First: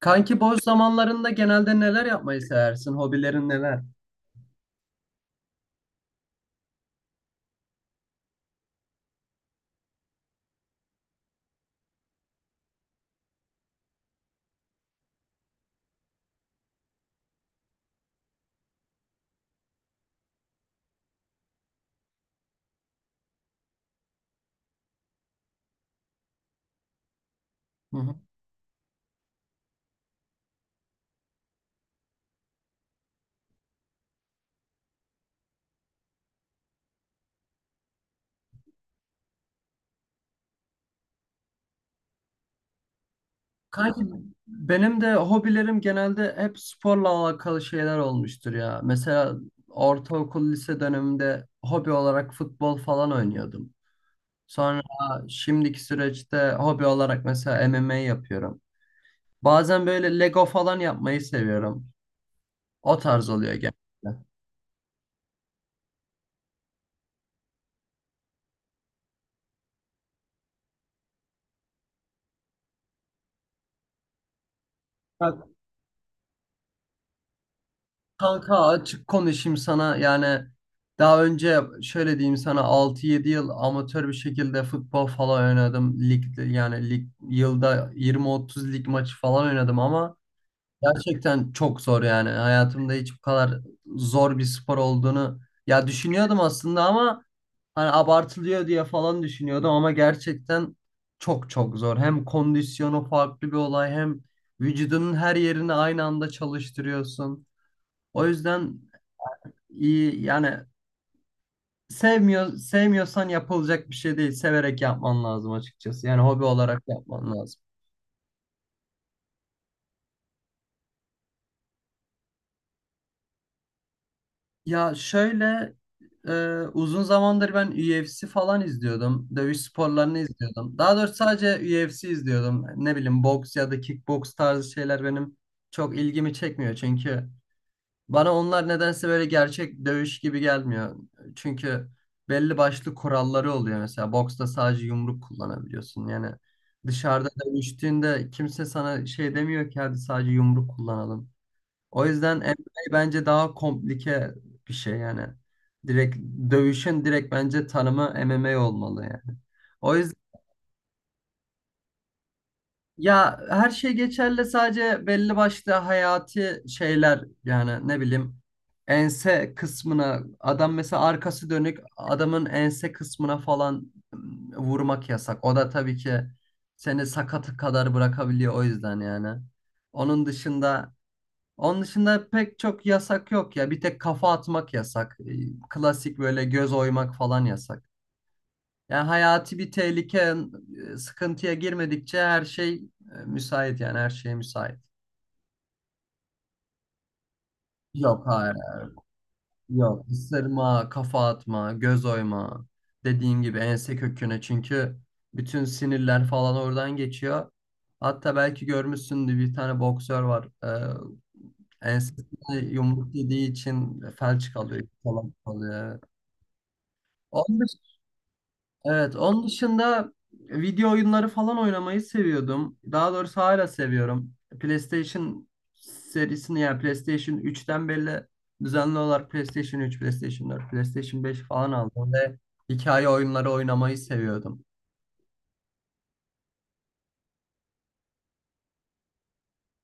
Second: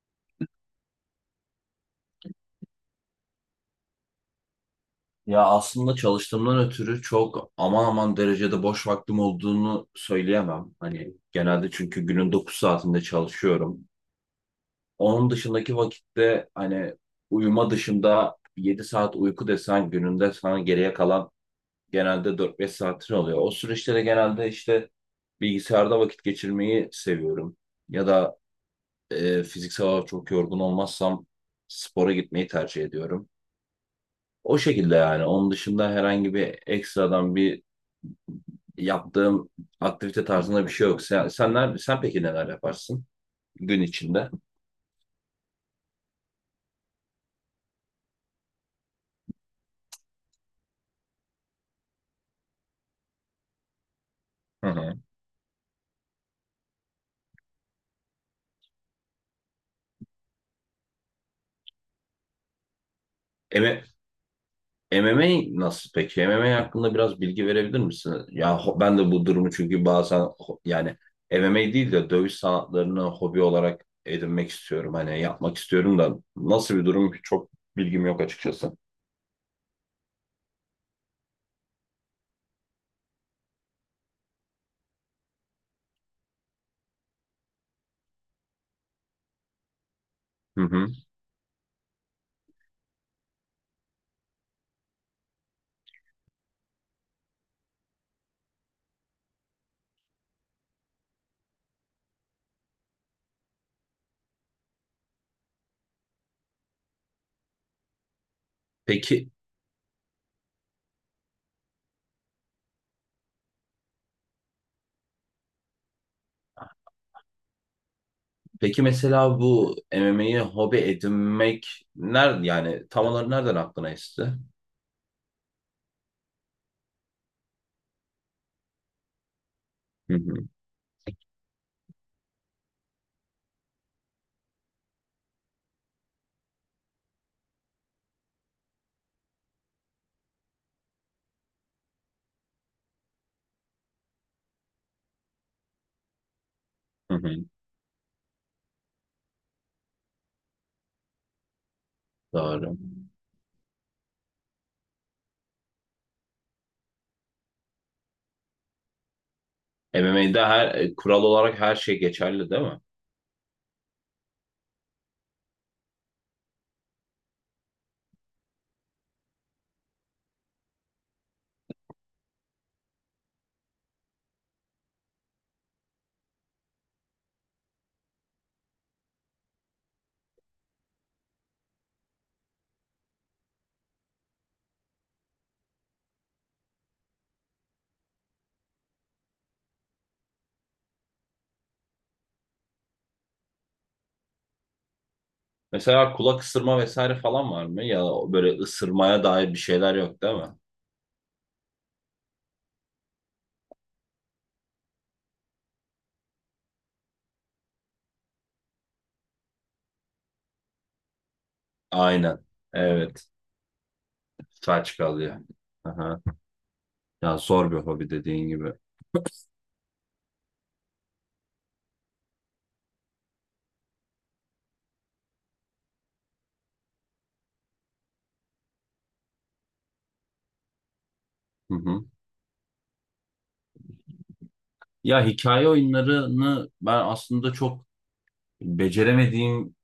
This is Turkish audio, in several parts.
Kanki boş zamanlarında genelde neler yapmayı seversin? Hobilerin neler? Ya aslında çalıştığımdan ötürü çok aman aman derecede boş vaktim olduğunu söyleyemem. Hani genelde çünkü günün 9 saatinde çalışıyorum. Onun dışındaki vakitte hani uyuma dışında 7 saat uyku desen gününde sana geriye kalan genelde 4-5 saatin oluyor. O süreçte de genelde işte bilgisayarda vakit geçirmeyi seviyorum. Hı Ya hı. da fiziksel olarak çok yorgun olmazsam spora gitmeyi tercih ediyorum. O şekilde yani. Onun dışında herhangi bir ekstradan bir yaptığım aktivite tarzında bir şey yok. Sen peki neler yaparsın gün Kanki içinde? benim de hobilerim genelde hep sporla alakalı şeyler olmuştur ya. Mesela ortaokul, lise döneminde hobi olarak futbol falan oynuyordum. Hı Sonra hı. şimdiki süreçte hobi olarak mesela MMA yapıyorum. Bazen böyle Lego falan yapmayı seviyorum. O tarz oluyor genelde. Eme- MMA nasıl peki? MMA hakkında biraz bilgi verebilir misin? Ya ben de bu durumu çünkü bazen yani MMA değil de dövüş sanatlarını hobi olarak edinmek istiyorum. Hani Ya yapmak istiyorum da nasıl bir durum ki çok bilgim yok kanka, açıkçası. açık konuşayım sana. Yani daha önce şöyle diyeyim sana, 6-7 yıl amatör bir şekilde futbol falan oynadım. Ligde, yani lig, yılda 20-30 lig maçı falan oynadım ama Hı hı. gerçekten çok zor yani. Hayatımda hiç bu kadar zor bir spor olduğunu ya düşünüyordum aslında ama hani abartılıyor diye falan düşünüyordum ama gerçekten çok çok zor. Hem kondisyonu farklı bir olay, hem vücudunun her yerini aynı anda çalıştırıyorsun. O yüzden Peki iyi yani, sevmiyorsan yapılacak bir şey değil. Severek yapman lazım açıkçası. Yani hobi olarak yapman lazım. peki mesela bu MMA'yi hobi edinmek nerede yani tam olarak nereden aklına esti? Ya şöyle, uzun zamandır ben UFC falan izliyordum. Dövüş Hı sporlarını hı. izliyordum. Daha doğrusu sadece UFC izliyordum. Ne bileyim, boks ya da kickboks tarzı şeyler benim çok ilgimi çekmiyor. Çünkü bana onlar nedense böyle gerçek dövüş gibi gelmiyor. Çünkü belli başlı kuralları oluyor. Mesela boksta sadece yumruk kullanabiliyorsun. Yani Hı dışarıda hı. dövüştüğünde kimse sana şey demiyor ki, hadi sadece yumruk kullanalım. O yüzden Doğru. MMA bence daha komplike bir şey yani. Direkt dövüşün direkt bence tanımı MMA olmalı yani. O yüzden MMA'de her kural olarak her şey geçerli değil mi? ya, her şey geçerli, sadece belli başlı hayati şeyler. Yani ne bileyim, ense kısmına adam, mesela arkası dönük adamın ense kısmına falan vurmak yasak. O da tabii ki seni sakatı kadar bırakabiliyor, o yüzden yani. Onun dışında Onun dışında pek çok yasak yok ya. Bir tek kafa atmak yasak. Klasik böyle göz oymak falan yasak. Yani hayati bir tehlike, sıkıntıya girmedikçe her şey müsait. Yani her şeye müsait. Mesela kulak ısırma vesaire falan var mı? Ya Yok hayır. böyle ısırmaya dair bir şeyler Yok. yok değil mi? Isırma, kafa atma, göz oyma. Dediğin gibi ense köküne, çünkü bütün sinirler falan oradan geçiyor. Hatta belki görmüşsündür, bir tane boksör var. Aynen. Ensesine yumruk Evet. yediği için felç kalıyor, Saç falan kalıyor. kalıyor. Aha. Ya Onun zor bir dış- hobi dediğin gibi. evet, onun dışında video oyunları falan oynamayı seviyordum. Daha doğrusu hala seviyorum. PlayStation serisini, yani PlayStation 3'ten beri düzenli olarak PlayStation 3, PlayStation 4, PlayStation 5 falan Hı hı. aldım ve hikaye oyunları oynamayı seviyordum. Ya hikaye oyunlarını ben aslında çok beceremediğim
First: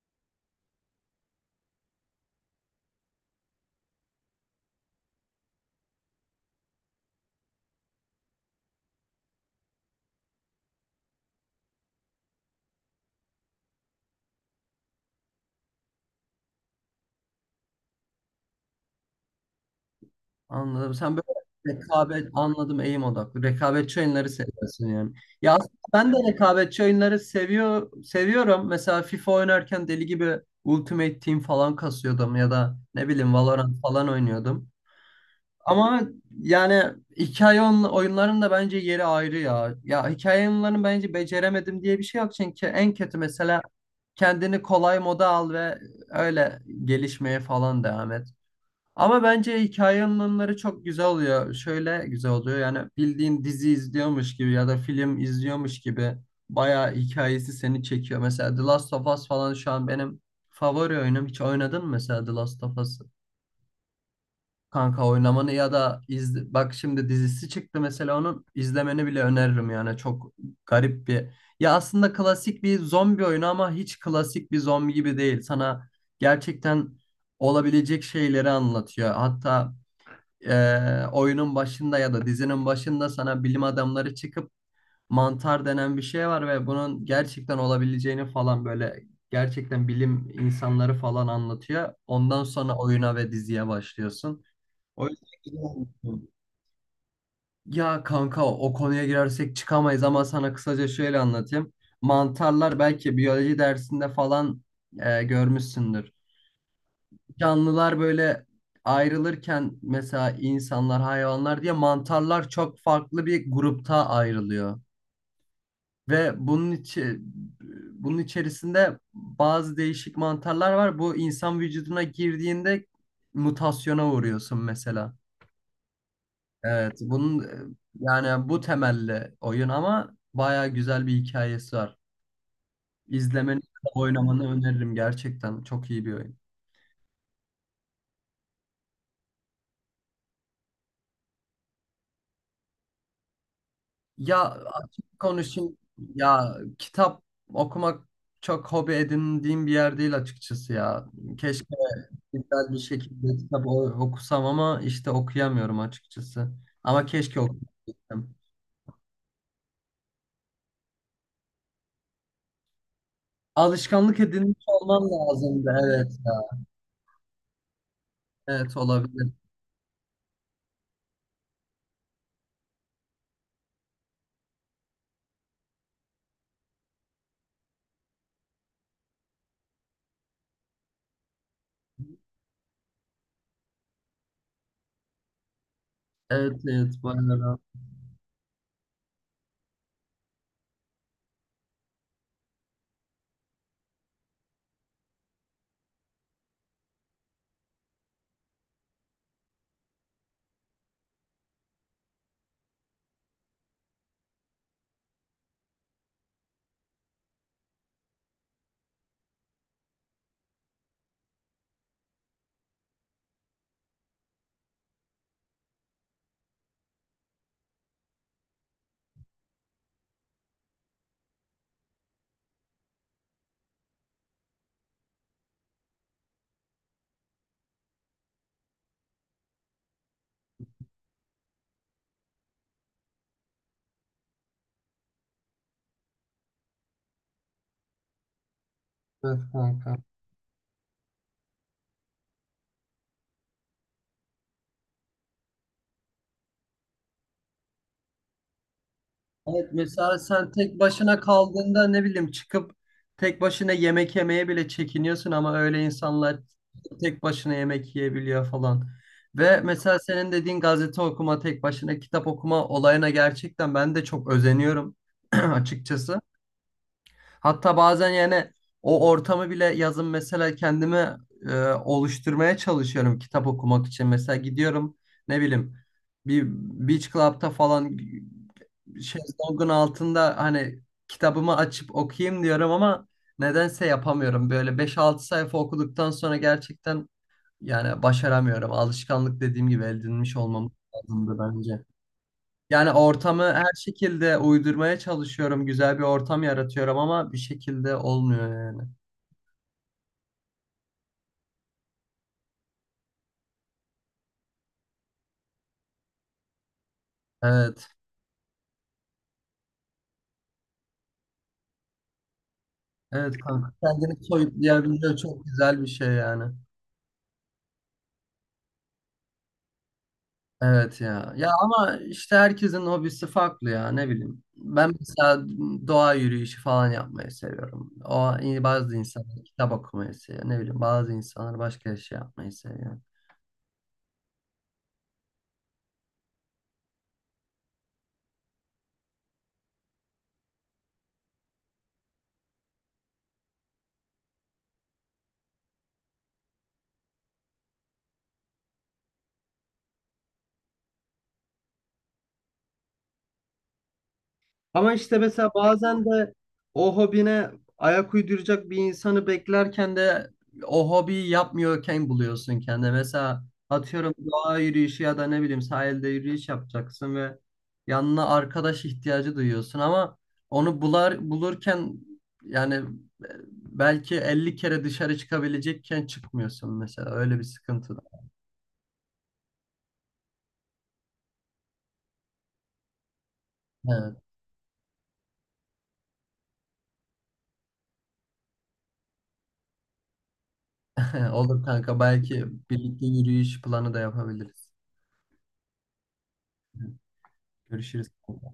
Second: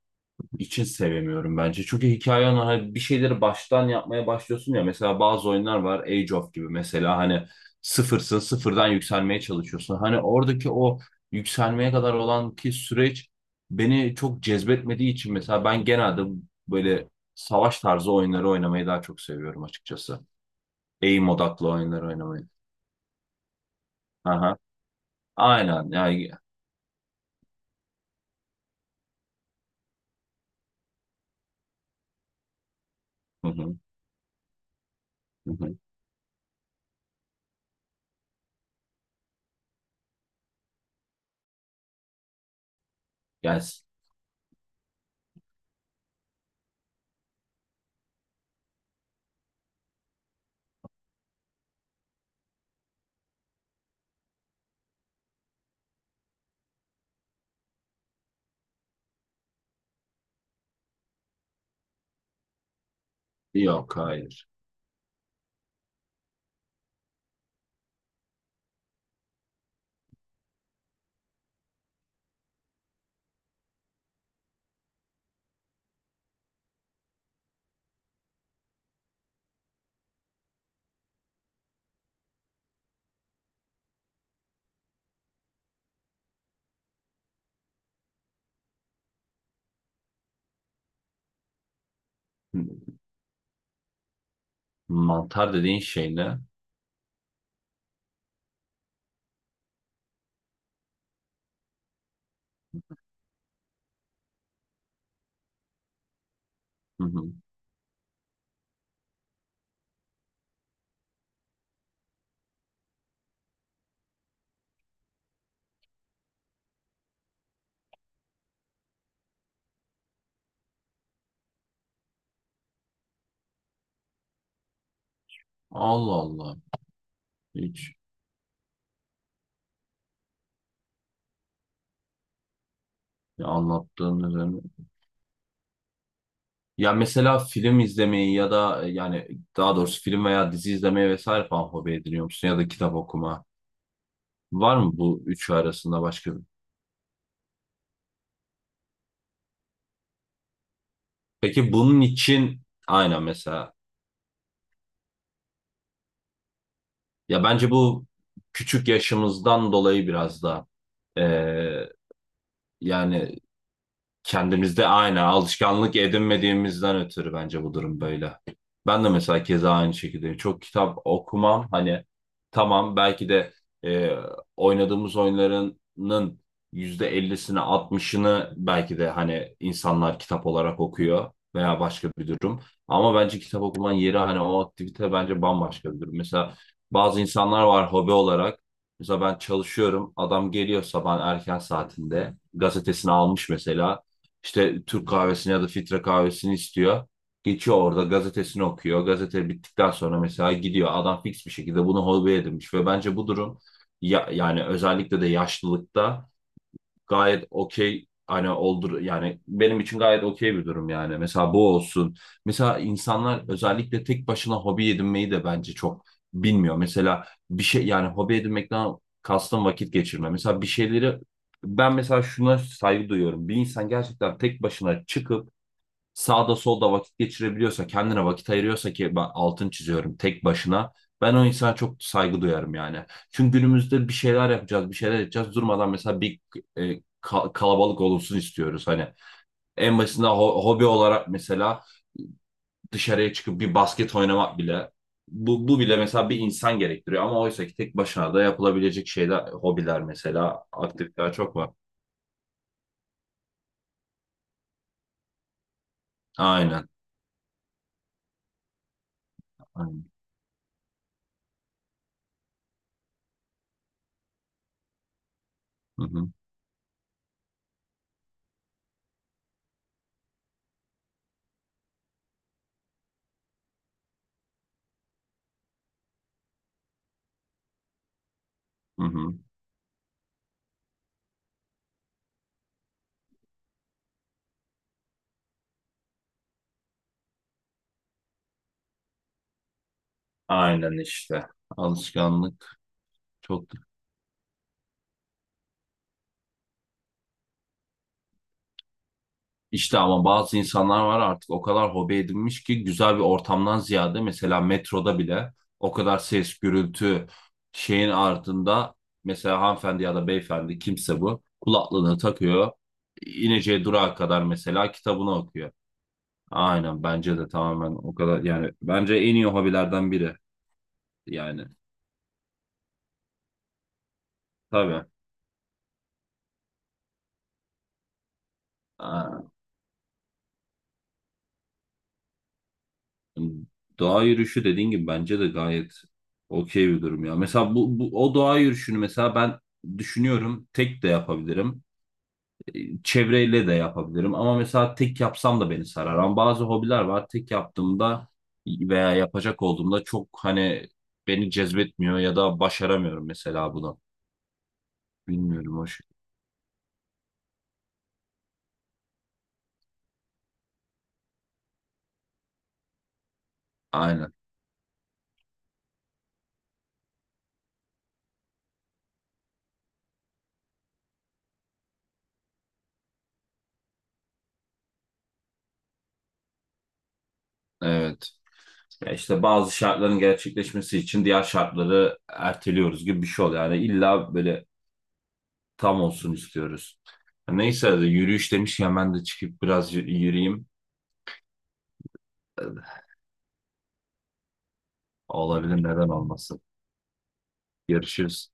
için sevemiyorum bence. Çünkü hikaye hani bir şeyleri baştan yapmaya başlıyorsun ya. Mesela bazı oyunlar var Age of gibi mesela hani sıfırsın sıfırdan yükselmeye çalışıyorsun. Hani oradaki o yükselmeye kadar olan ki süreç beni çok cezbetmediği için mesela ben genelde böyle savaş tarzı oyunları oynamayı daha çok seviyorum açıkçası. Anladım. Sen Aim böyle, odaklı oyunları rekabet, oynamayı. anladım, eğim odaklı. Rekabetçi oyunları Aha. seviyorsun yani. Ya aslında Aynen. ben de Yani, rekabetçi oyunları seviyorum. Mesela FIFA oynarken deli gibi Ultimate Team falan kasıyordum, ya da ne bileyim hı hı, Valorant falan oynuyordum. hı hı. Ama yani, oyunların da bence yeri ayrı ya. Ya hikaye oyunlarını bence beceremedim diye bir şey yok, çünkü en kötü mesela Yani, kendini kolay moda al ve öyle gelişmeye falan devam et. Ama bence hikaye anlatımları çok güzel oluyor. Şöyle güzel oluyor yani, bildiğin dizi izliyormuş gibi ya da film izliyormuş gibi bayağı hikayesi seni çekiyor. Mesela The Last of Us falan şu an benim favori oyunum. Hiç oynadın mı mesela The Last of Us'ı? yok hayır. Kanka oynamanı ya da izle, bak şimdi dizisi çıktı, mesela onun izlemeni bile öneririm yani. Çok garip bir. Ya aslında klasik bir zombi oyunu ama hiç klasik bir zombi gibi değil. Sana gerçekten olabilecek şeyleri anlatıyor. Hatta oyunun başında ya da dizinin başında sana bilim adamları çıkıp mantar denen bir şey var ve bunun gerçekten olabileceğini falan, böyle gerçekten bilim insanları falan anlatıyor. Ondan sonra oyuna ve diziye başlıyorsun. O yüzden Mantar güzel dediğin olmuş. şey ne? Ya kanka, o konuya girersek çıkamayız ama sana kısaca şöyle anlatayım. Mantarlar, belki biyoloji dersinde falan görmüşsündür, Hı hı. canlılar böyle ayrılırken, mesela insanlar, hayvanlar diye, mantarlar çok farklı bir grupta ayrılıyor. Ve bunun içerisinde bazı değişik mantarlar var. Bu insan vücuduna girdiğinde mutasyona uğruyorsun mesela. Allah Allah. Evet, bunun Hiç yani bu temelli oyun ama bayağı güzel bir hikayesi var. ya İzlemeni, anlattığın oynamanı üzerine. öneririm gerçekten. Çok iyi bir oyun. Ya mesela film izlemeyi ya da yani daha doğrusu film veya dizi izlemeyi vesaire falan hobi ediniyor musun? Ya da kitap okuma. Ya, Var mı açık bu üçü konuşayım. arasında başka bir? Ya, kitap okumak çok hobi edindiğim bir yer değil açıkçası ya. Peki Keşke bunun için güzel bir aynen şekilde mesela. Okusam ama işte okuyamıyorum açıkçası. Ama keşke Ya bence bu okuyabilsem. küçük yaşımızdan dolayı biraz da eee, yani Alışkanlık edinmiş kendimizde olmam aynı lazımdı. alışkanlık Evet ya. edinmediğimizden ötürü bence bu durum böyle. Evet, Ben de olabilir. mesela keza aynı şekilde çok kitap okumam hani tamam belki de e, oynadığımız oyunlarının %50'sini 60'ını belki de hani insanlar kitap olarak okuyor veya başka bir durum. Ama bence kitap okumanın yeri hani o aktivite bence bambaşka bir durum. Mesela Evet evet, bazı bayağı rahat. insanlar var hobi olarak. Mesela ben çalışıyorum. Adam geliyor sabahın erken saatinde. Gazetesini almış mesela işte Türk kahvesini ya da filtre kahvesini istiyor. Geçiyor orada gazetesini okuyor. Gazete bittikten sonra mesela gidiyor. Adam fix bir şekilde bunu hobi edinmiş ve bence bu durum ya, yani özellikle de yaşlılıkta gayet okey hani oldur yani benim için gayet okey bir durum yani. Mesela bu olsun. Mesela insanlar özellikle tek başına hobi edinmeyi de bence çok bilmiyor. Mesela bir şey yani hobi edinmekten kastım vakit geçirme. Mesela bir şeyleri ben mesela şuna saygı duyuyorum. Bir insan gerçekten tek başına çıkıp sağda solda vakit geçirebiliyorsa, kendine vakit ayırıyorsa ki ben altın çiziyorum tek başına. Ben o insana çok saygı duyarım yani. Çünkü günümüzde bir şeyler yapacağız, bir şeyler edeceğiz. Durmadan mesela bir kalabalık olunsun istiyoruz. Hani Evet kanka. en basitinden hobi olarak mesela dışarıya çıkıp bir basket oynamak bile bu bile mesela bir insan gerektiriyor ama oysa ki tek başına da yapılabilecek şeyler, Evet, hobiler mesela sen mesela tek başına aktiviteler çok var. kaldığında ne bileyim çıkıp tek başına yemek yemeye bile çekiniyorsun ama öyle insanlar Aynen. tek başına yemek yiyebiliyor falan. Ve mesela Aynen. senin dediğin gazete okuma, tek başına kitap okuma olayına gerçekten ben de çok özeniyorum Hı açıkçası. hı, Hatta bazen yani o ortamı bile yazın mesela kendimi oluşturmaya çalışıyorum kitap okumak için. Mesela gidiyorum, ne bileyim, bir beach club'ta falan hı hı. şezlongun altında hani kitabımı açıp okuyayım diyorum ama nedense yapamıyorum. Böyle beş altı sayfa okuduktan sonra gerçekten yani başaramıyorum. Alışkanlık, dediğim gibi, edinmiş olmamız Aynen lazımdı işte. bence. Alışkanlık Yani ortamı çok. her şekilde uydurmaya çalışıyorum. Güzel bir ortam yaratıyorum ama bir şekilde olmuyor yani. İşte ama bazı insanlar var artık o kadar hobi edinmiş ki güzel bir ortamdan ziyade mesela metroda bile o kadar ses, gürültü Evet. şeyin ardında mesela hanımefendi ya da beyefendi kimse bu kulaklığını takıyor. Evet kanka. İneceği durağa Kendini kadar mesela soyutlayabilmek kitabını çok okuyor. güzel bir şey yani. Aynen bence de tamamen o kadar yani bence en iyi hobilerden biri Evet ya. Ya yani ama işte herkesin hobisi farklı ya, ne bileyim. Ben tabii. mesela doğa yürüyüşü falan yapmayı seviyorum. O, bazı Aa. insanlar kitap okumayı seviyor. Ne bileyim, bazı insanlar başka şey yapmayı seviyor. Doğa yürüyüşü dediğin gibi bence de gayet okey bir durum ya. Mesela bu o doğa yürüyüşünü mesela ben düşünüyorum tek de yapabilirim. Çevreyle de yapabilirim ama mesela tek yapsam da beni sarar. Ama bazı hobiler var tek yaptığımda veya yapacak olduğumda çok hani beni cezbetmiyor ya da başaramıyorum mesela bunu. Ama işte mesela Bilmiyorum o bazen şey. de o hobine ayak uyduracak bir insanı beklerken de o hobiyi yapmıyorken buluyorsun kendine. Mesela atıyorum, Aynen. doğa yürüyüşü ya da ne bileyim sahilde yürüyüş yapacaksın ve yanına arkadaş ihtiyacı duyuyorsun ama onu bulurken yani, belki 50 kere dışarı çıkabilecekken çıkmıyorsun mesela, öyle bir sıkıntı da. Evet. Ya işte bazı şartların gerçekleşmesi için diğer şartları erteliyoruz gibi bir şey oluyor. Yani Evet. illa böyle tam olsun istiyoruz. Neyse yürüyüş demişken ben de çıkıp biraz yürüyeyim. Olur kanka, belki birlikte yürüyüş planı da yapabiliriz. Olabilir neden olmasın. Görüşürüz. Görüşürüz.